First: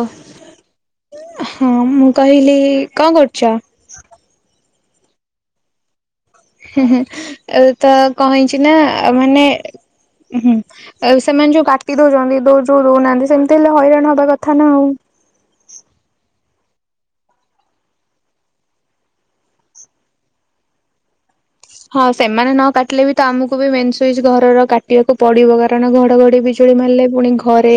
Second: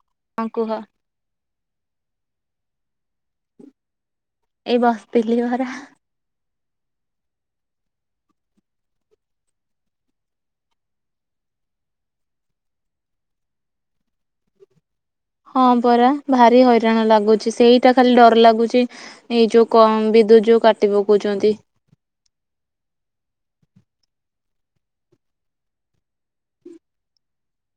ଓ ହଁ କୁହ ହଁ ମୁ? କହିଲି କଣ କରୁଛ? ଏଇ ବସଥିଲଥିଲି ଘରା। ହୁଁ ହୁଁ ଏ ତ କଇଛି ନା ମାନେ ହୁଁ ସେମାନେ ଯୋଉ କାଟି ଦଉଛନ୍ତି ଯୋଉ ଦଉନାହାନ୍ତି ସେମିତି ହେଲେ ହଇରାଣ ହବା କଥା ନା ଆଉ। ହଁ ପରା ଭାରି ହଇରାଣ ଲାଗୁଛି ସେଇଟା ଖାଲି ଡର ଲାଗୁଛି ଏଇ ଯୋଉ କ ବିଦ୍ୟୁତ ଯୋଉ କାଟି ପକାଉଛନ୍ତି। ହଁ ସେମାନେ ନ କାଟିଲେ ବି ତ ଆମକୁ ବି ମେନ୍ ସୁଇଚ ଘରର କାଟିବାକୁ ପଡିବ କାରଣ ଘଡଘଡି ବିଜୁଳି ମାରିଲେ ପୁଣି ଘରେ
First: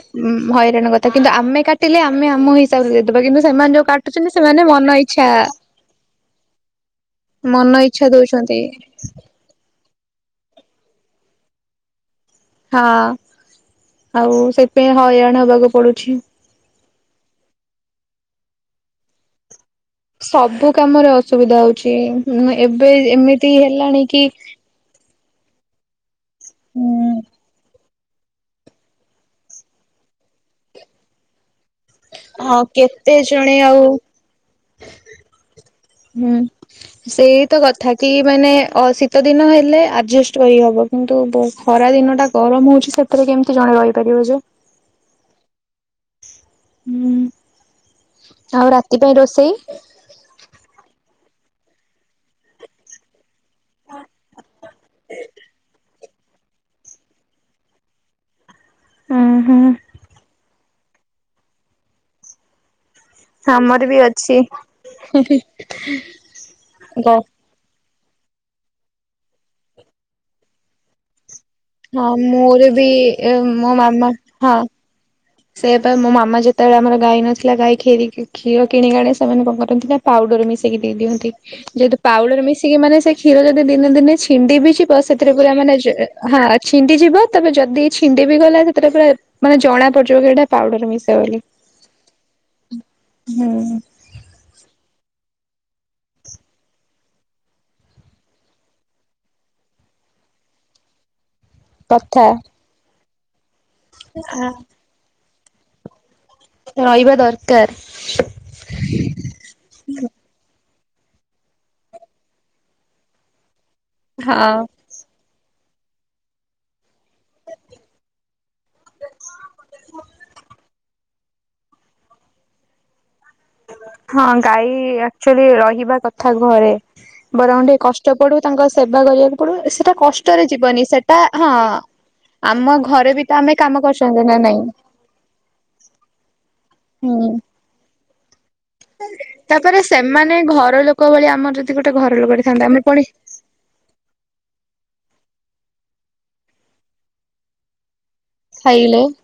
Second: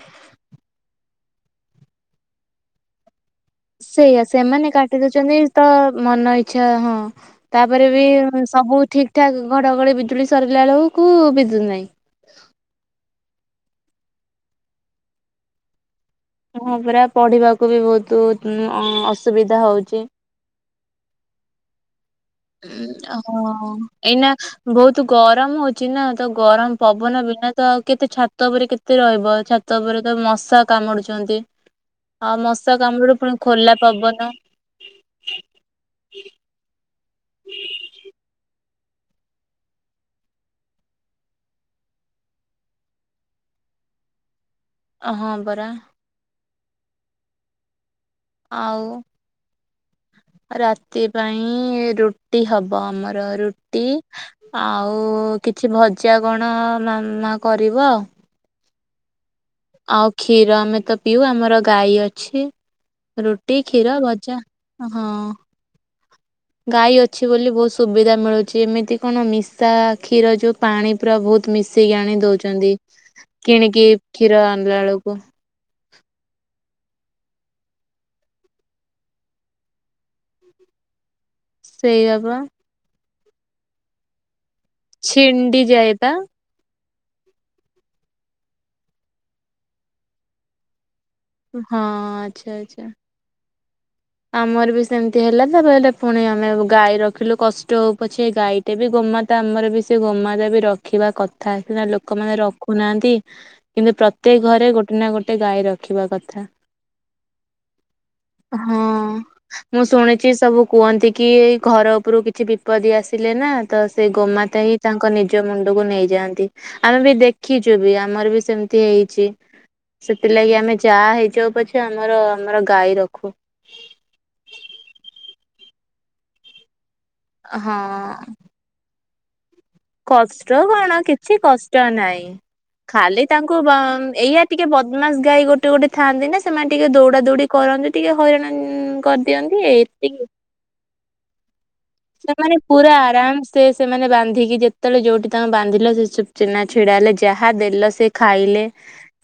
ଉ ହଇରାଣ କଥା। କିନ୍ତ ଆମେ କାଟିଲେ ଆମେ ଆମ ହିସାବରେ କିନ୍ତୁ ସେମାନେ ଯୋଉ ସେଇଆ କାଟୁଛନ୍ତି ସେମାନେ ମନ ଇଚ୍ଛା। ଆଚ୍ଛା ହଁ [inaudible] ମନ ତାପରେ ବି ଇଚ୍ଛା ଦଉଛନ୍ତି ସବୁ ଠିକ ଠାକ ଘଡଘଡି ଚୁଳି ସରିଲା ବେଳକୁ ବିଧୁ ନାହିଁ [inaudible] ହଁ ଆଉ ସେଥିପାଇଁ ହଇରାଣ ହବାକୁ ପଡୁଛି। ମୁଁ ପୁରା ପଢିବାକୁ ବି ବହୁତ ଅସୁବିଧା ହଉଛି। ସବୁ କାମରେ ଅସୁବିଧା ହଉଛି। ଏବେ ଏମିତି ହଁ ହେଲାଣି କି ଏଇନା ବହୁତ ଗରମ ହଉଛିି ନା? ତ ଗରମ ହୁଁ ପବନ ବିନା ତ କେତେ ଛାତ ଉପରେ କେତେ ରହିବ ଛାତ ଉପରେ ତ ମଶା କାମୁଡୁଛନ୍ତି। ହଁ ମଶା କେତେ କାମୁଡୁ ପୁଣି ଜଣେ ଖୋଲା ଆଉ ପବନ। ହୁଁ [inaudible] ସେଇ ତ କଥା କି ମାନେ ଅ ଶୀତ ଦିନ ହେଲେ ଆଡଜଷ୍ଟ କରି ହ ବ କିନ୍ତୁ ଖରା ଦିନ ଟା ଗରମ ହଉଛି ସେଥିରେ କେମତି ଜଣେ ରହିପାର ଯେ? ଅହଁ ପରା। ହୁଁ। [inaudible] ଆଉ ରାତି ପାଇଁ ରୋଷେଇ? ରାତି ପାଇଁ ରୁଟି ହବ ଆମର ରୁଟି ଆଉ କିଛି ଭଜା କଣ ମ କରିବ ଆଉ। ହୁଁ ହୁଁ। ଆଉ କ୍ଷୀର ଆମେ ତ ପିଉ ଆମର ଗାଈ ଅଛି। ରୁଟି ଆମର କ୍ଷୀର ବି ଭଜା ଅଛି। ହଁ [inaudible] ଗାଈ ଗ ଅଛି ବୋଲି ବୋଷ ସୁବିଧା ମିଳୁଛି ଏମିତି କଣ ମିଶା କ୍ଷୀର ଯେଉଁ ପାଣି ପୁରା ବହୁତ। ମିଶିକି ହଁ ଆଣି ମୋର ଦଉଛନ୍ତି ବି କିଣିକି କ୍ଷୀର ଆଣିଲା ବେଳକୁ। ସେଇ ପାଇଁ ମୋ ମାମା ଯେତେବେଳେ ଆମର ଗାଈ ନଥିଲା ଗାଈୀ କ୍ଷୀର କିଣିକାଣଣି ସେମାନେ କଣ କରନ୍ତି ନା ପାଉଡର ମିଶେଇକି ଦେଇଦିଅନ୍ତି। ଯେହେତୁ ସେଇଆ ବା ପାଉଡର ମିଶିକି ମାନେ ସେ କ୍ଷୀର ଯଦି ଦିନେ ଦିନେ ଛିଣ୍ଡି ବି ବ ସେଥି ପୁରା ଛିଣ୍ଡି ମାନେ ଯାଏ ବା ହଁ ଅଛି ଛିଣ୍ଡି ଯିବ ତେବେ ଯଦି ଛିଣ୍ଡି ବି ଗଲା ସେଥିରେ ପୁରା ମାନେ ଜଣା ପଡ ଯୋଗଡା ପାଉଡର ମି ହଁ ଆଚ୍ଛା ଆଚ୍ଛା। ହୁଁ ଆମର ବି ସେମିତି ହେଲା ତାପ ପୁଣି ଆମେ ଗାଈ ରଖିଲୁ କଷ୍ଟ ହଉ ପଛେ ଗାଈଟେ ବି ଗୋମାତା ଆମର ବି ସେ ଗୋମାତା ବି ରଖିବା କଥା ଥା ସନା କଥା ଲୋକମାନେ ରଖୁନାହାନ୍ତି। କିନ୍ତୁ ପ୍ରତ୍ୟେକ ଘରେ ଗୋଟେ ନା ଗୋଟେ ଗୋଟେ ଗାଈ ରଖିବା କ ରହିବା ଦରକାର। ହଁ ମୁଁ ଶୁଣିଛି ସବୁ ସବୁ କୁହନ୍ତି କି ଘର ଉପରୁ କିଛି ବିପଦ ଆସିଲେ ନା ତ ସେ ହଁ। ଗୋମାତା ହିଁ ତାଙ୍କ ନିଜ ନିଜ ମୁଣ୍ଡକୁ ନେଇଯାଆନ୍ତି। ଆମେ ବି ଦେଖିଛୁ ବି ଆମର ବି ସେମିତି ହେଇଛି ସେଥିଲାଗି ଆମେ ଯାହା ହେଇଯାଉ ପଛେ ଆମର ଆମର ଗାଈ ରଖୁ। ହଁ ଗାଈ ଚ୍ବଲି ରହିବା କଥା ଘରେ ବରଂ ହଁ ଟିକେ କଷ୍ଟ ପଡୁ ତାଙ୍କ ସେବା କରିବା କଷ୍ଟ କଣ କିଛି ହଁ। କଷ୍ଟ ନାହିଁ ଆମ ଘରେ ବି ଖାଲି ତ ଆମେ ତାଙ୍କୁ କାମ କରୁଛନ୍ତି ନା ଏଇଆ ନାଇଁ ଟିକେ ବଦମାସ ଗାଈ ଗୋଟେ ଗୋଟେ ଥାଆନ୍ତି ନା ସେମାନେ ଟିକେ ଦୌଡା ହୁଁ ଦୌଡି କରନ୍ତି ଟିକେ ହଇରାଣ କରିଦିଅନ୍ତି ତାପରେ ଏତିକି ସେମାନେ ଘର ଲୋକ ଭଳି ଆମର ଯଦି ଗୋଟେ ଘର ଲୋକଟେ ସେମାନେ ଥାନ୍ତା ଆମେ ପୁରା ପୁଣି ଆରାମ ସେ ସେମାନେ ବାନ୍ଧିକି ଯେତେବେଳେ ଯୋଉଠି ତାଙ୍କୁ ବାନ୍ଧିଲ ସେ ଚେନା ଛିଡା ହେଲେ ଯାହା ଦେଲ ସେ ଖାଇଲେ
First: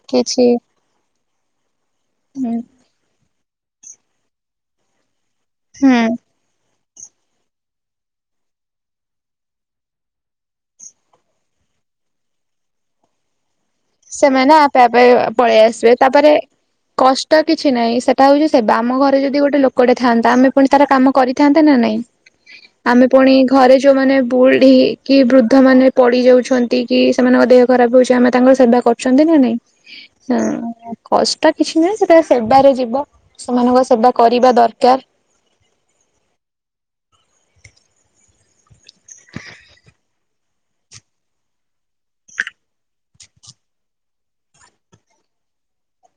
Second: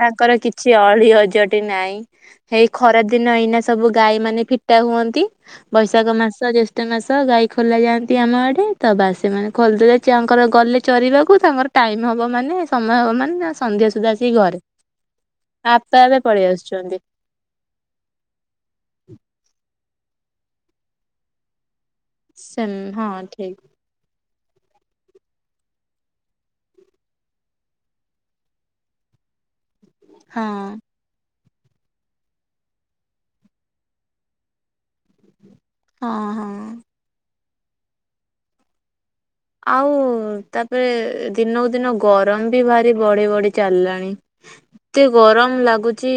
ତାଙ୍କର କିଛି ଅଳି ଅ ଟି ନାଇଁ ହୁଁ ଏଇ ଖରା ଦିନ ଏଇନା ସବୁ ଗାଈ ମାନେ ଫିଟା ହୁଅନ୍ତି ବୈଶାଖ ମାସ ଯେେଷ୍ଠ ତମେ ସହ ଗାଇ ଖୋଲା ଯାଆନ୍ତି ଆମ ଆଡ଼େ ତ ବାସ ମାନେ ଖୋୋଲିଦେ ତାଙ୍କର ଗଲେ ଚରିବାକୁ ତାଙ୍କର ଟାଇମ୍ ହେବ ମାନେ ସମୟ ହେବ ମାନେ ସନ୍ଧ୍ୟା ସୁଦ୍ଧା ଆସିକି ଘରେ ସେମାନେ ଆପେ ଆପେ ପଳେଇ ଆସିବେ ଆପେ ଆପେ ତାପରେ ପଳେଇ ଆସୁଛନ୍ତି କଷ୍ଟ କିଛି ନାହିଁ ସେଟା ହଉଛି ସେ ଆମ ଘରେ ଯଦି ଗୋଟେ ଲୋକ କଟେ ଥାନ୍ତା ଆମେ ପୁଣି ତାର କାମ କରିଥାନ୍ତେ ନା ନାଇଁ ସେମ୍ ଆମେ ହଁ ପୁଣି ଠିକ୍। ଘରେ ଯୋଉମାନେ ବୁଢ କି ବୃଦ୍ଧ ମାନେ ପଡି ଯାଉଛନ୍ତି କି ସେମାନଙ୍କ ଦେହ ଖରାପ ହଉଛି ଆମେ ତାଙ୍କର ସେବା କରୁଛନ୍ତି ନା ନାଇଁ। ହଁ କଷ୍ଟ [unintelligible] ତ କିଛି ନୁହଁ ସେଟା ସେବାରେ ଯିବ ସେମାନଙ୍କ ସେବା କରିବା ଦରକାର ହଁ ହଁ ଆଉ ତାପରେ ଦିନକୁ ଦିନ ଗରମ ବି ଭାରି ବଢି ବଢି ଚାଲିଲାଣି ଏତେ ଗରମ ଲାଗୁଚି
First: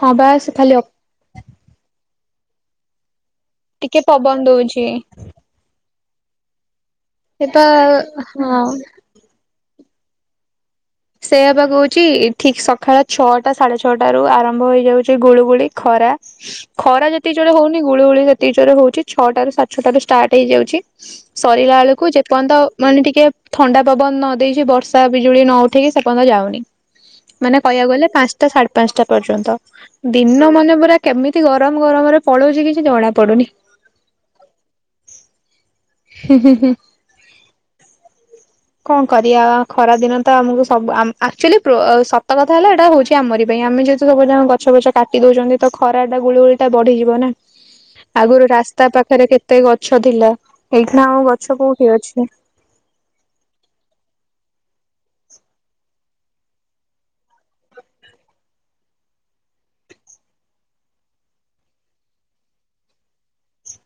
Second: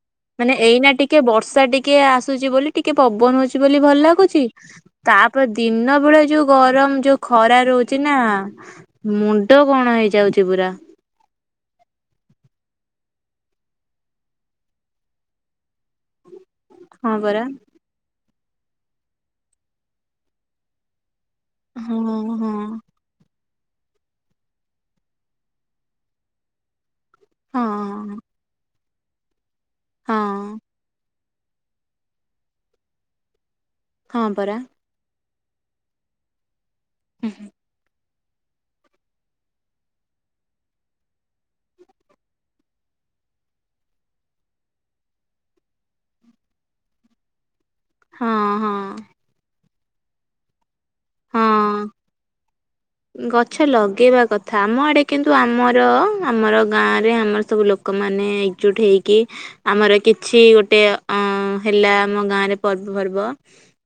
ହଁ ବା ମାନେ ସେ ଖାଲି ଏଇନା ଟିକେ ବର୍ଷ ବର୍ଷା ଟିକେ ଆସୁଛି ବୋଲି ଟିକେ ପବନ ହଉଛି ବୋଲି ଭଲ ଟିକେ ଲାଗୁଛି ପବନ ଦଉଛି ତାପରେ ଦିନ ସେଭଳିଆ ଯୋଉ ଗରମ ଯୋଉ ଖରା ସେଟା ରହୁଛି ନା ହଁ ମୁଣ୍ଡ କଣ ହେଇଯାଉଛି ପୁରା ସେ ହେବା କହୁଛି ଠିକ ସକାଳ ଛଅଟା ସାଢେ ଛଅଟ ରୁ ଆରମ୍ଭ ହେଇଯାଉଛି ଗୁଳୁଗୁଳି ଖରା ଖରା ହଁ ଯେତିକି ପରା। ଜୋର ରେ ହଉନି ଗୁଳିଗୁଳିତ ର ହଉଛି ଛଅଟା ରୁ ସାଢେ ଛଅଟାରୁ ଷ୍ଟାର୍ଟ ହେଇଯାଉଛି ସରିଲା ହଁ ବେଳକୁ ହଁ ଯେପର୍ଯ୍ୟନ୍ତ ମାନେ ଟିକେ ଥଣ୍ଡା ପବନ ନ ଦେଇେଇଛି ବର୍ଷା ବିଜୁଳି ନ ଉଠ ଠିକ ସେପଯ୍ୟ ଯାଉନି ମାନେ ହଁ କହିବାକୁ ଗଲେ ପାଞ୍ଚଟା ସାଢ଼େ ପାଞ୍ଚଟା ପର୍ଯ୍ୟନ୍ତ ଦିନ ହଁ ମନେ ପୁରରା କେମିତି ତି ଗରମ ଗରମରେ ପଳଉଛି କିଛି ଜଣା ପଡୁନି ହଁ ପରା ହୁଁ ହୁଁ ହୁଁ ହୁଁ ହୁଁ। କଣ କରିବା ଖରା ଦିନ ତ ଆମକୁ ସବୁ ଆକ୍ଚୁଆଲି ସତ କଥା ହେଲା ଏଇଟା ହଉଛି ଆମରି ପାଇଁ ଆମେ ଯେହେତୁ ସବୁ ଜଣ ଗଛ ଫଛ କାଟି ଦଉଛନ୍ତି ତ ଖରାଟା ଗୁଳି ଗୁଳି ଟା ବଢିଯିବ ନା। ହଁ ଆଗରୁ ହଁ ରାସ୍ତା ପାଖରେ କେତେ ଗ ସଦିଲା ଏଇଠା ଆମ ଗଛ ହଁ। କୋଉଠି ଅଛି। ଗଛ ଲଗେଇବା କଥା, ଆମ ଆଡେ କିନ୍ତୁ ଆମର ଆମର ଗାଁ ରେ ଆମର ସବୁ ଲୋକମାନେ ଏକଜୁଟ ହେଇକି, ଆମର କିଛି ଗୋଟେ ଅ ହେଲା ଆମ ଗାଁରେ ପର୍ବପର୍ବ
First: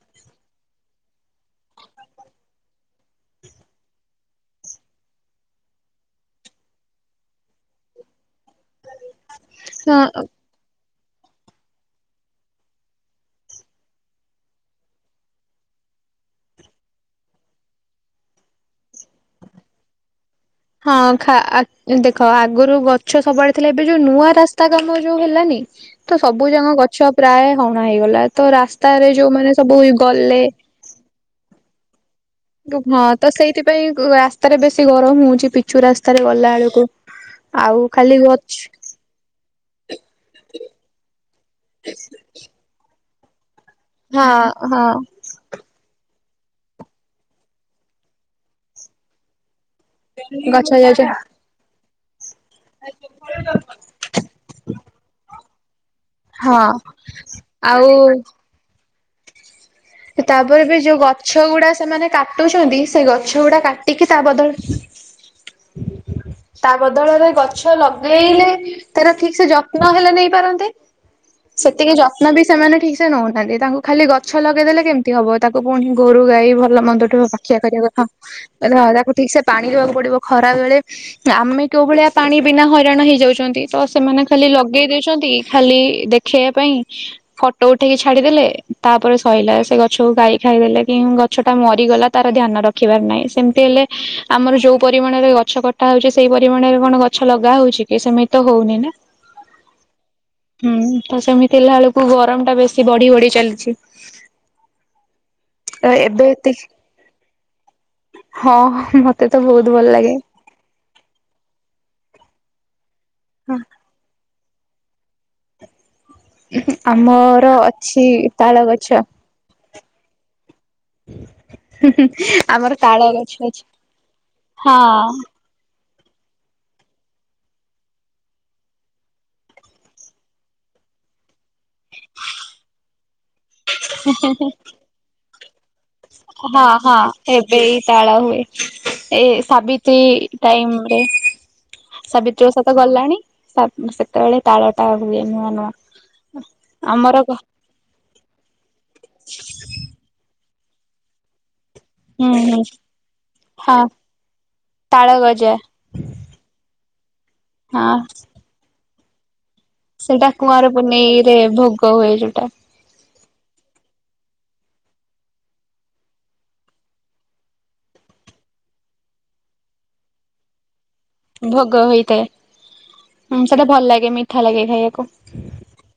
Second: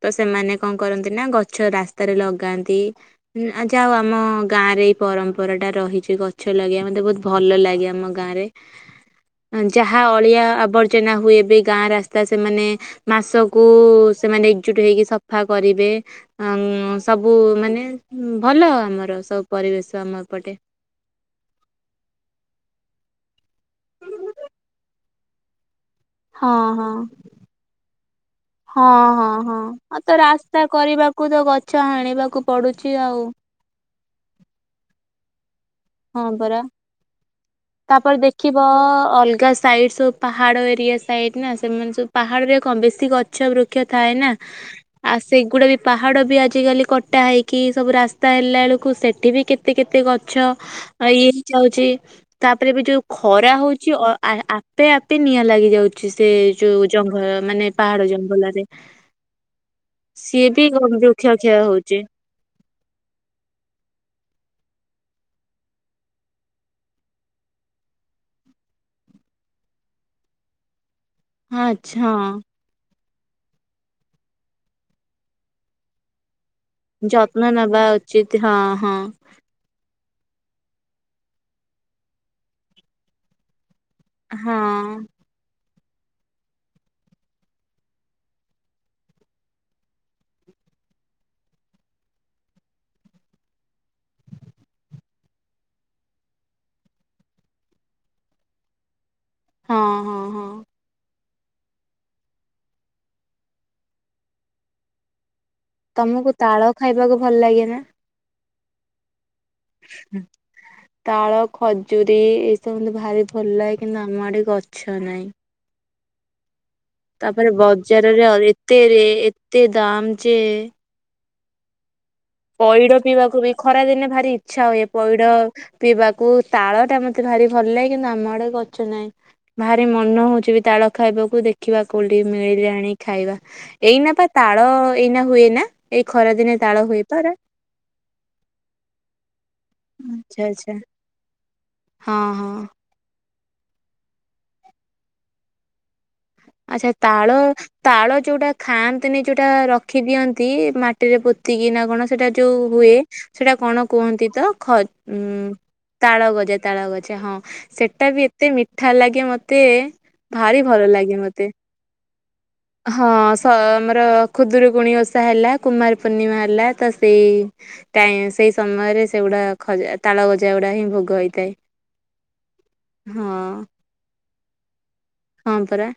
ତ ସେମାନେ କଣ କରନ୍ତି ନା, ଗଛ ରାସ୍ତା ତରେ ଲଗାନ୍ତି ଆ ଯାାଉ ଆମ ଗାଁ ରେ ଏଇ ପରମ୍ପରା ଟା ରହିଛି ଗଛ ଲଗେଇବା ମତେ ବହୁତ ଭଲ ଲାଗେ ଆମ ଗାଁ ରେ ଯାହା ହଁ ଅଳିଆ ଆବର୍ ସଚନା ହୁଏ ଏ ବି ଗାଁ ରାସ୍ତା ସେମାନେ ମାସକୁ ସେମାନେ ଏକଜୁଟ ହେଇକି ସଫା କରିବେ ମ୍ ସବୁ ମାନେ ଭଲ ଆମର ସବୁ ପରିବେଶ ଆମଏପଟେ ହଁ ଖା ଦେଖ ଆଗରୁ ଗଛ ସବୁଆଡେ ଥିଲା ଏବେ ଯୋଉ ନୂଆ ରାସ୍ତା କାମ ଯୋଉ ହେଲାନି। ତ ସବୁ ହଁ ଯାକ ହଁ ଗଛ ପ୍ରାୟ ହଣା ହେଇଗଲା ତ ହଁ ରାସ୍ତାରେ ହଁ ଯୋଉମାନୋନ ହଁ ସବୁ ଆଉ ତ ଗଲେ ରାସ୍ତା କରିବାକୁ ତ ଗଛ ହାଣିବାକୁ ପଡୁଛି ହଁ ଆଉ ତ ସେଇଥିପାଇଁ ରାସ୍ତାରେ ବେଶୀ ଗରମ ହଉଛି। ପିଚୁ ରାସ୍ତାରେ ହଁ ଗଲା ପରା ବେଳକୁ। ଆଉ ଖାଲି ତାପରେ ଗଛ ଦେଖିବ ଅଲଗା ସାଇଡ ସୁ ପାହାଡ଼ ଏରିଆ ସାଇଡ ନା ସେମାନେ ସବୁ ପାହାଡ଼ରେ କଣ ବେଶୀଗ। ଚବୁ ଥାଏ ନା ହଁ ହଁ ଆଉ ସେଗୁଡା ବି ପାହାଡ ବି ଆଜିକାଲି କଟା ହେଇକି ସବୁ ରାସ୍ତା ହେଲା ବେଳକୁ ସେଠି ବି କେତେ କେତେ କେତେ ଗଛ ଆଉ ଇଏ ହିଁ ଚାଉଛି। [unintelligible] ତାପରେ ବି ଯୋଉ ଖରା ହଉଛି ଆପେ ଆପେ ନିଆଁ ଲାଗି ଛି ସେ ହଁ ଯୋଉ ଜଙ୍ଗଲ ମାନେ ଆଉ ପାହାଡ ଜଙ୍ଗଲରେ ସିଏ ତାପରେ ବି ଗ- ଯୋଉ ବୃକ୍ଷ ଗଛ କ୍ଷୟ ଗୁଡା ହଉଛି। ସେମାନେ କାଟୁଛନ୍ତି ସେ ଗଛ ଗୁଡା କାଟିକି ତା ବଦଳ। ତା ବଦଳରେ ଗଛ ଲଗେଇଲେ ତାର ଠିକ ସେ ଯତ୍ନ ହେଲେ ନେଇ ପାରନ୍ତେ। ହଁ ସେତିକି ଆଚ୍ଛା ଯତ୍ନ ହଁ ବି ସେମାନେ ଠିକ ନଉନାହାନ୍ତି ତାଙ୍କୁ ଖାଲି ଗଛ ଲଗେଇଦେଲେ କେମତି ହବ ତାକୁ ପୁଣି ଗୋରୁ ଗାଈ ଭଲ। ଭଲ ମନ୍ଦ ଯତ୍ନ ପାଖିଆ ନେବା କରିବା ଉଚିତ କଥାଁ ହଁ ତାକୁ ଠିକ ସେ ପାଣି ଦବାକୁ ପଡିବ। ଖରା ବେଳେ ଆମେ କେଉ ଭଳିଆ ପାଣି ବିନା ହଇରାଣ ହେଇଯାଉଛନ୍ତି। ତ ସେମାନେ ହଁ ଖାଲି ହଁ ଲଗେଇ ଦଉଛନ୍ତି ଖାଲି ଦେଖେଇବା ପାଇଁ ଫଟୋ ଉଠେଇକି ଛାଡିଦେଲେ ତାପରେ ସଲା ସେ ଗଛକୁ ଗା ଖାଇ ଦେେଲେ କି ଗଛ ଟା ମରିଗଲା ତାର ଧ୍ୟାନ ରଖିବାର ନାହିଁ ସେମିତି ହେଲେ ଆମର ଯୋଉ ପରିମାଣରେ ଗଛ କଟା ହଉଛି ସେଇ ପରିମାଣରେ କଣ ଗଛ ଲଗା ହଉଛି କି ସେମିତି ତ ହଉନି ନା। ହଁ ହଁ ହଁ। ଥିଲା ବେଳକୁ ଗରମ ଟା ବେଶୀ ବଢି ବଢି ଚାଲିଛି। ତ ଏବେ ତମକୁ ଏତିକି ତାଳ ଖାଇବାକୁ ଭଲ ଲାଗେ ନା ହଁ ମତେ, ଏତେ ତ ବହୁତ ଭଲ ଲାଗେ। ତାଳ ଖଜୁରୀ ଏଇସବୁ, ଭାରି ଭଲ ଲାେ କିନ୍ତୁ ଆମ ଆଡେ ଗଛ ନାହିଁ। ଆମର ତାପରେ ଅଛି ବଜାରରେ ଆଉ ତାଳ ଗଛ ଏତେରେ ଏତେ ଦାମ୍ ଯେ ହୁଁ ହୁଁ ଆମର ପଇଡ ତାଳ ଗଛ ପିଇବାକୁ ବି ଅଛି। ଖରା ଦିନେ ଭାରି ଇଚ୍ଛା ହୁଏ ହଁ ପଇଡ ପିଇବାକୁ ତାଳ ଟା ମତେ ଭାରି ଭଲ ଲାଗେ କିନ୍ତୁ ଆମ ଆଡେ ଗଛ ନାହିଁ ଭାରି ମନେ ହଉଛି ବି ତାଳ ଖାଇବାକୁ ଦେଖ ଦେଖିବା କୋଉଠି ମିଳିଲେ ଆଣି ଖାଇବା ଏଇନା ପା ତାଳ ଏଇନା ହୁଏନା? ଏଇ ଖରାଦିନେ ହଁ ତାଳ ହଁ ହୁଏ ଏବେ ଏଇ ତାଳ ହୁଏ ।ଏ ଆଚ୍ଛା ଟାଇମ୍ ଆଚ୍ଛା ରେ ହଁ ସାବିତ୍ରୀ ହଁ। ଓଷା ତ ଗଲାଣି। ତା ସେତେବେଳେ ତାଳଟା ହୁଏ ନୂଆ ନୂଆ। ଆଛା ଆମର ତାଳ ହୁଁ ତାଳ ଯୋଉଟା ଖାଆନ୍ତିନି ଯୋଉଟା ରଖି ଦିଅନ୍ତି। ମାଟିରେ ପୋତ୍ ଏତିକି ନା କଣ ସେଟା ଯୋଉ ହୁଁ ହୁଏ ସେଟା ହଁ କଣ କୁହନ୍ତି ତ ଖ ତାଳ ଉଁ ଗଜା ତାଳ ଗଜା ତାଳ ଗଜା। ଆଛା ହଁ ସେଟା ବି ଏତେ ମି ଠା ଲାଗେ ମତେ। ମତେ ସେଇଟା ଭାରି କୁଆଁର ଭଲ ଲାଗେ ପୁନେଇରେ ମତେ। ଭୋଗ ହୁଏ ଯୋଉଟା ହଁ ସା ଆମର। ଖୁଦରୁକୁୁଣି ଓଷା ହେଲା କୁମାର ପୂର୍ଣ୍ଣିମା ହେଲା ତ ସେଇ ଟାଇମ୍ ସେଇ ସମୟରେ ସେଗୁଡା ଖଜା ତାଳ ଗଜା ଗୁଡା ହିଁ ଭୋଗ। ହେଇଥାଏ ଭୋଗ ହୋଇଥାଏ। ହଁ ହୁଁ ସେଟା ଭଲ ଲାଗେ। ମିଠା ଲାଗେ ଖାଇବାକୁ। ହଁ ପରା।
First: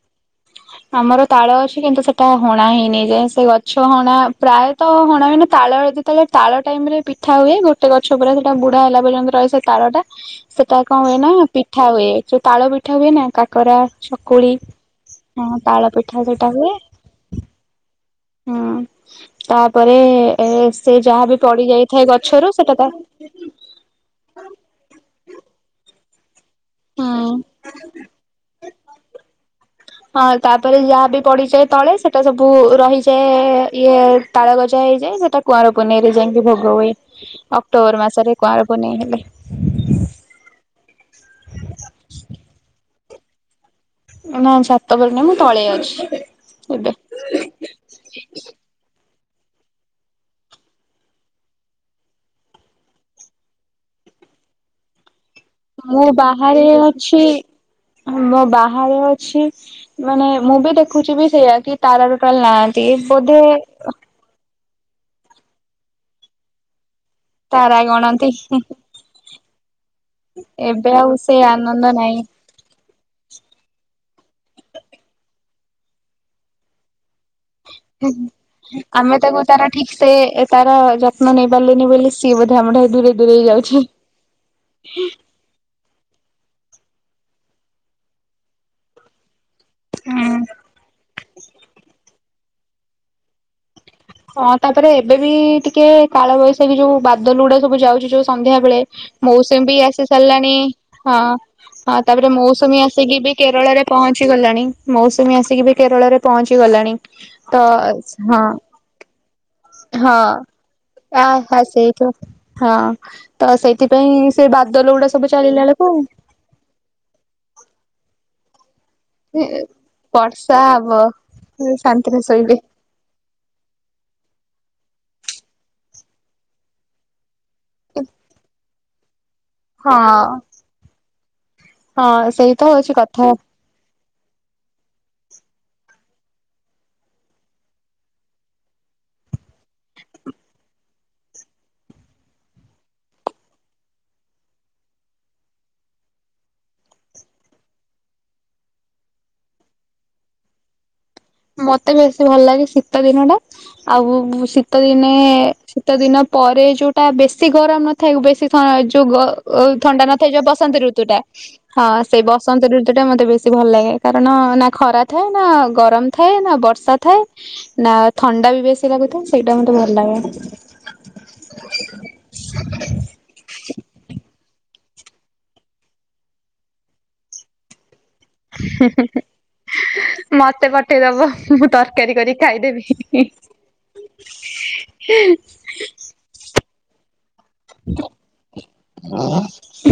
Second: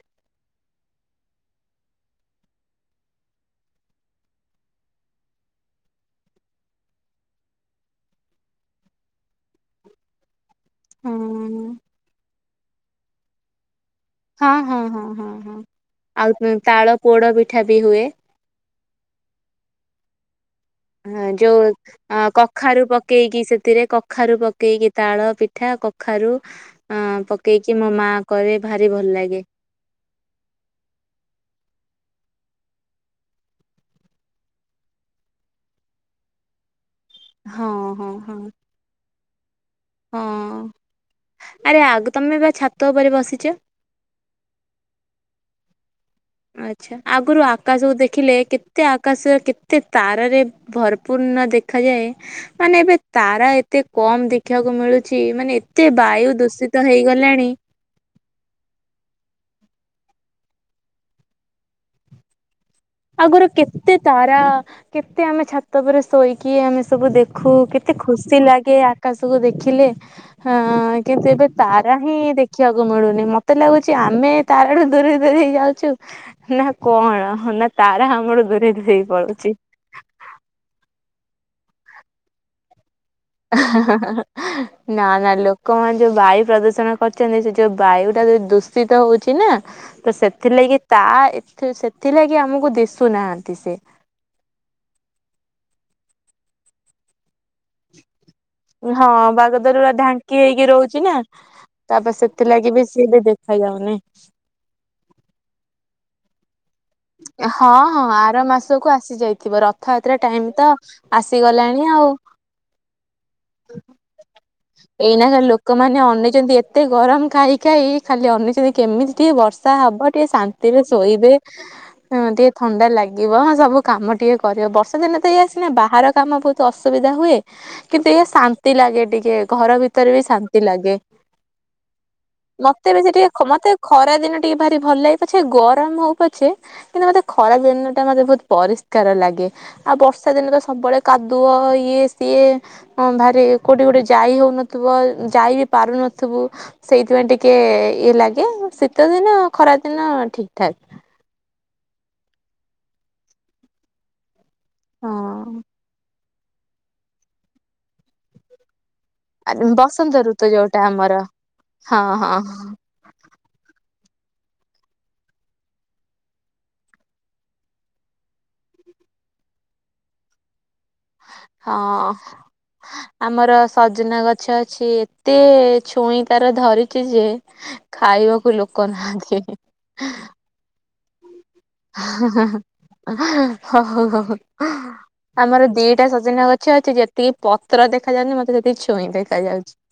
ଆମର ତାଳ ଅଛି କିନ୍ତୁ ସେଟା ହଣା ହେଇନି ଏ ଯାଏଁ ଯେ ସେ ଗଛ ହଣା ପ୍ରାୟତଃ ହଣା ହୁଏନ ତାଳ ହେଇକି ଯେତେବେଳେ ତାଳ ଟାଇମ ରେ ପିଠା ହୁଏ ଗୋଟେ ଗଛ ପୁରା ସେଟା ବୁଢା ହେଲା ପର୍ଯ୍ୟନ୍ତ ରହେ ସେ ତାଳ ଟା। ସେଟା କଣ ହଁ ହୁଏ ନା ପି ହଁ ହୁଏ ଯଉ ତାଳ ପିଠା ହୁଏ ନା କାକରା ହଁ ଚକୁଳି ହଁ ହଁ ହଁ ହଁ ତାଳ ପିଠା ଆଉ ସେଟା ପୁଣି ତାଳ ପୋଡ ପିଠା ବି ହୁଏ। ହଁ ତାପରେ ଏ ସେ ହଁ ଯାହାବି ଯୋଉ ପଡି ଯାଇଥାଏ ଆଁ ଗଛରୁ ସେଟା କଖାରୁ ତା ପକେଇକି ସେଥିରେ କଖାରୁ ପକେଇକି ତାଳ ପିଠା କଖାରୁ। ଉଁ ହୁଁ ପକେଇକି ମୋ ମା କରେ ଭାରି ଭଲ ଲାଗେ। ହଁ ତାପରେ ଯାହା ବି ପଡିଯାଏ ତଳେ ସେଟା ସବୁ ରହିଯାଏ ଇଏ ତାଳ ଗଜା ହେଇଯାଏ। ସେଟା କୁଆଁରପୁନେଇଁ ରେ ଯାଇଁକି ଭୋଗ ହୁଏ। ହଁ ଅକ୍ଟୋବର ହଁ ହଁ ମାସରେ କୁଆଁର ପୁନେଇ ହେଲେ। ହଁ ଆରେ ଆଗ ତମେ ବା ଛାତ୍ ତ ଉପରେ ବସିଚ। ନା ଛାତ ଉପରେ ନୁହ ମୁଁ ତଳେଅଛି। ଆଚ୍ଛା। ଆଗରୁ ଆକାଶକୁ ଦେଖିଲେ କେତେ ଆକ୍ ଆକାଶରେ କେତେ ତାରାରେ ଭରପୂର୍ଣ ଦେଖାଯାଏ। ମାନେ ଏବେ ତାରା ଏତେ କମ୍ ଦେଖିବାକୁ ମିଳୁଛି। ତେ ଏ ମାନେ ଏତେ ମୁଁ ବାୟୁ ବାହାରେ ଦୂଷିତ ଅଛି ହେଇଗଲାଣି। ମୁଁ ବାହାରେ ଅଛି। ମାନେ ମୁଁ ବି ଦେଖୁଛି ବି ସେଇଆ କି ତାରା ଟୋଟାଲ୍ ନାହାଁନ୍। [unintelligible] ବୋଧେ ଆଗରୁ କେତେ ତାରା କେତେ ଆମେ ଛାତ ଉପରେ ଶୋଇକି ଆମେ ସବୁ ଦେଖୁ। ତାରା କେତେ ଗଣନ୍ତି ଖୁସି ଲାଗେ ଆକାଶକୁ ଦେଖିଲେ? ହଁ ଏବେ ଅ ଆଉ କିନ୍ତୁ ସେ ଏବେ ଆନନ୍ଦ ତାରା ହିଁ ନାହିଁ ଦେଖିବାକୁ ମିଳୁନି। ମୋତେ ଲାଗୁଛି ଆମେ ତାରାଠୁ ଦୂରେଇ ଦୂରେଇ ଯାଉଛୁ। [unintelligible] ନା କଣ ହଁ? ଉହୁଁ। ଆମେ ତାକୁ ତାର ଠିକ୍ ସେ ତାର ଯ ନ ନେଇ ପାରିଲିନି ବୋଲି ସିଏ ବୋଧେ ଆମ ଠାରୁ ଦୂରେଇ ଦୂରେଇ ଅହା ଯାଉଛି। ହା ହା ହା ନା ନା ଲୋକମାନେ ଯୋଉ ବାଇକ୍ ପ୍ରଦୂଷଣ କରୁଚନ୍ତି। ସେ ଯୋଉ ବାୟୁ ଟା ଯୋଉ ଦୂଷିତ ହଉଚି ନା? ତ ହୁଁ ସେଥିଲାଗି ତା ଏ [unintelligible] ଥିଲାଗି ଆମକୁ ଦିଶୁନାହାନ୍ତି ସେ। ହଁ ତାପରେ ଏବେ ବି ଟିକେ କାଳବୈଶାଖୀ ଯୋଉ ବାଦଲଗୁଡା ସବୁ ଯାଉଛି ଯୋଉ ସନ୍ଧ୍ୟା ବେଳେ ହଁ ମୌସୁମୀ ବି ବାଗଦାରୁରା ଆସି ଢାଙ୍କି ସାରିଲାଣି। ହେଇକି ରହୁଛି ନା ହଁ ତାପରେ ସେଥିଲାଗି ବି ମୌସୁମୀ ସିଏ ଆସିକି ବି ଦେଖା କେରଳରେ ଯାଉନି। ପହଞ୍ଚି ଗଲାଣି। ମୌସୁମୀ ଆସିକି ବି କେରଳରେ ପହଞ୍ଚ୍। [unintelligible] ଗଲାଣି ତ ହଁ ହଁ। ଆର ମାସକୁ ଆସି ଯାଇ। ଥିବ। ରଥଯାତ୍ରା ହଁ ଟାଇମ ତ ଆ ହା ଆସିଗଲାଣି ଆଉ। ସେଇଠୁ ହଁ ତ ସେଇଥିପାଇଁ ସେ ବାଦଲ ଗୁଡା ଏଇନା ସବୁ ଖାଲି ଚାଲିଲା ବେଳକୁ ଲୋକମାନେ ଅନେଇଛନ୍ତି ଏତେ ଗରମ ଖାଇ ଖାଇ ଖାଲି ଅନି କେମିତି ଟିକେ ବର୍ଷା ହବ ଟିକେ ବର୍ଷା ଶାନ୍ତିରେ ହବ। ଶୋଇବେ। ଶାନ୍ତିରେ ହୁଁ ଟିକେ ଶୋଇବେ ଥଣ୍ଡା ଲାଗିବ। ହଁ ସବୁ କାମ ଟିକେ କରିହବ। ବର୍ଷା ଦିନ ତ ଏଇଆ ସିନା ବାହାର କାମ ବହୁତ ଅସୁବିଧା ହୁଏ। କିନ୍ତୁ ଏ ଓ ଶାନ୍ [unintelligible] ଲାଗେ ଟିକେ। ଘର ହଁ ଭିତରେ ବି ଶାନ୍ତି ଲାଗେ। ହଁ ସେଇ ତ ମତେ ହଉଛି ବେଶୀ କଥା। ଟିକେ ମତେ ଖରା ଦିନ ଟିକେ ଭାରି ଭଲ ଲାଗେ ପଛେ ଗରମ ହଉ ପଛେ କିନ୍ତୁ ମୋତେ ଖରା ଦିନ ଟା ମୋତେ ବହୁତ ପରିଷ୍କାର ଲାଗେ। ଆଉ ବର୍ଷା ଦିନେ ତ ସବୁବେଳେ କାଦୁଅ ଇଏ ସିଏ ଭାରି କୋଉଠି ଗୋଟେ ଯାଇ ହୋଉନଥିବ ଯାଇ ବି ପାରୁନଥିବୁ ସେଇଥିପାଇଁ ଟିକେ ଇଏ ଲାଗେ ଶୀତ ଦିନ ଖରାଦିନ ଠିକ ଠାକ୍। ମୋତେ ବେଶୀ ଭଲ ଲାଗେ ଶୀତ ଦିନ ଟା ଆଉ ଶୀ ଶୀତ ଦିନେ ହଁ ଶୀତ ଦିନ ପରେ ଯୋଉଟା ବେଶୀ ଗରମ ନଥାଏ ବେଶୀ ଥ ଗ ଥଣ୍ଡା ବସନ୍ତ ନଥାଏ ଯୋ ଋତୁ ଯୋଉଟା ବସନ୍ତ ଋତୁ ଆମର ଟା ହଁ ସେଇ ବସନ୍ତ ଋତୁ ଟା ମୋତେ ବେଶୀ ଭଲ ଲାଗେ। କାରଣ ନା ଖରା ଥାଏ ନା ଗରମ ଥାଏ ନା ବର୍ଷା ଥାଏ ନା ଥଣ୍ଡା ବି ବେଶୀ ଲାଗୁଥାଏ ସେଇଟା ମୋତେ ଭଲ ଲାଗେ। ହଁ ଆମର ସଜନା ଗଛ ଅ ଛି ଏତେ ଛୁଇଁ ତାର ଧରିଛି ଯେ ଖାଇବାକୁ ଲୋକ ନାହାନ୍ତି। କିଏ ଦବ? [inaudible] ଆମର ଦିଟା ସଜନା ଗଛ ଅଛି ଯେ ଟିକେ ପତ୍ର ଦେଖା ଯାଉନି ମତେ ସେତିକି ଛୁଇଁ ଦେଖ ଯାଉଛି। [inaudible]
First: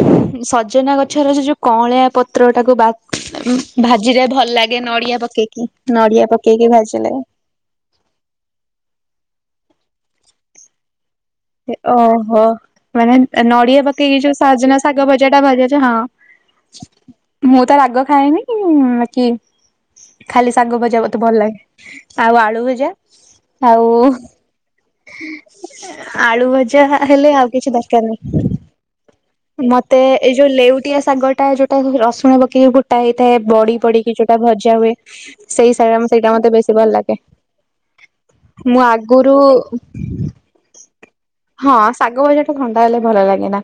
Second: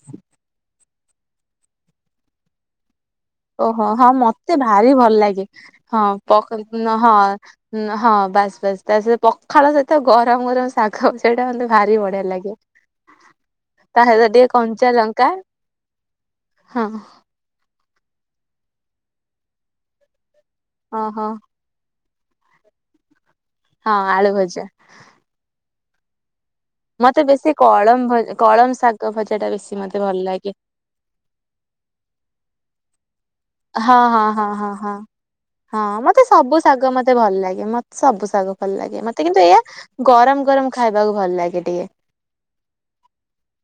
ତ୍ରଟାକୁ ବା ଓହୋ ହଁ ଭାଜିଲେ ଭଲ ମତେ ଲାଗେ ଭାରି ନଡିଆ ଭଲ ଲାଗେ ପକେଇକି ହଁ ନଡିଆ ପକେଇକି ଭାଜିଲେ ହଁ ହଁ ବାସ୍ ବାସ୍ ତା ସହିତ ପ ଖାଳ ସହିତ ଗରମ ଗରମ ଶା ଓହୋ ମାନେ ନଡିଆ ତା ପକେଇକି ସହିତ ଯୋଉ ଟିକେ ସଜନା କଞ୍ଚା ଶାଗ ଲଙ୍କା ଭଜା ଟା ଭଜି ଅଛି ହଁ ହଁ ମୁଁ ତ ରାଗ ଖାଇ ନ କିି [inaudible] ଖାଲି ଶାଗ ଭଜାତେ ଓହୋ ଭଲ ଲାଗେ। ଆଉ ଆଳୁ ଭଜା? ଆଉ ହଁ ଆଳୁଭଜା [inaudible] ଆଳୁ ଭ ମତେ ବେଶୀ କଳମ କଳମ ଶାଗ ଭଜ ମତେ ଏଇ ଯୋଉ ଲେଉଟିଆ ଶାଗ ଟା ଯୋଉଟା ରସୁଣ ବକ କି ଗୋଟାଏ ମେ ବଡି ହଁ ପଡି କି ହଁ ଯୋଉଟା ହଁ ହଁ ଭଜା ହୁଏ ହଁ। ସେଇ ହଁ ସେଇଟା ମତେ ସବୁ ବେଶୀ ଭଲ ଶାଗ ମତେ ଲାଗେ ମତେ ସବୁ ଶାଗ ଭଲ ମୁଁ ଲାଗେ ମତେ ଆଗରୁ କିନ୍ତୁ ଏଇଆ ଗରମ ଗରମ ଖାଇବାକୁ ଭଲ ଲାଗେ ହଁ ଟିକେ ଶାଗ ଭଜା ଟା ଥଣ୍ଡା ହେଲେ ଭଲ ଲାଗେ ନା।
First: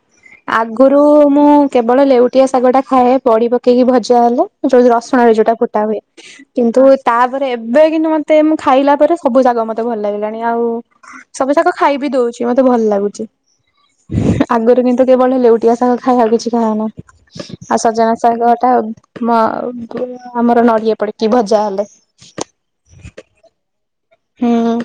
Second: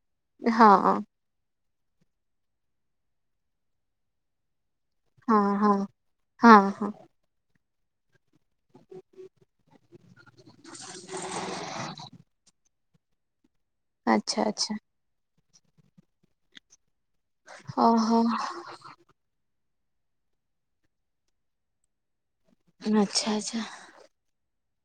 ହଁ ଆଗରୁ ମୁଁ ହଁ କେବଳ ଲେଉଟିଆ ଶାଗ ଟା ଖାଏ ପଡି ପକେଇକି ଭଜା ହେଲେ। ଯୋଉି ରସୁଣ ରେ ହଁ ଯୋଉଟା ହଁ ଫୁଟା ହୁଏ। ହଁ କିନ୍ତୁ ହଁ ତାପରେ ଏ [unintelligible] ମତେ ମୁଁ ଖାଇଲା ପରେ ସବୁ ଜାଗ ମତେ ଭଲ ଲାଗିଲାଣି ଆଉ ସବୁ ଜାଗ ଖାଇବି ଦଉଛି। ମତେ ତେ ଭଲ ଲାଗୁଛି। ଆଚ୍ଛା ଆଚ୍ଛା। ଖାଲି ଲେଉଟିଆ ସାଗ ଖାଏ ଆଉ କିଛି ଖାଏ ନା। ଆଉ ସଜନା ଓହୋ ଶାଗ ଟା ମ ପୁର ଆମର ନଡିଆ ପଡିକି ଭଜା ହେଲେ। ଆଛା ଆଚ୍ଛା। ହଁ।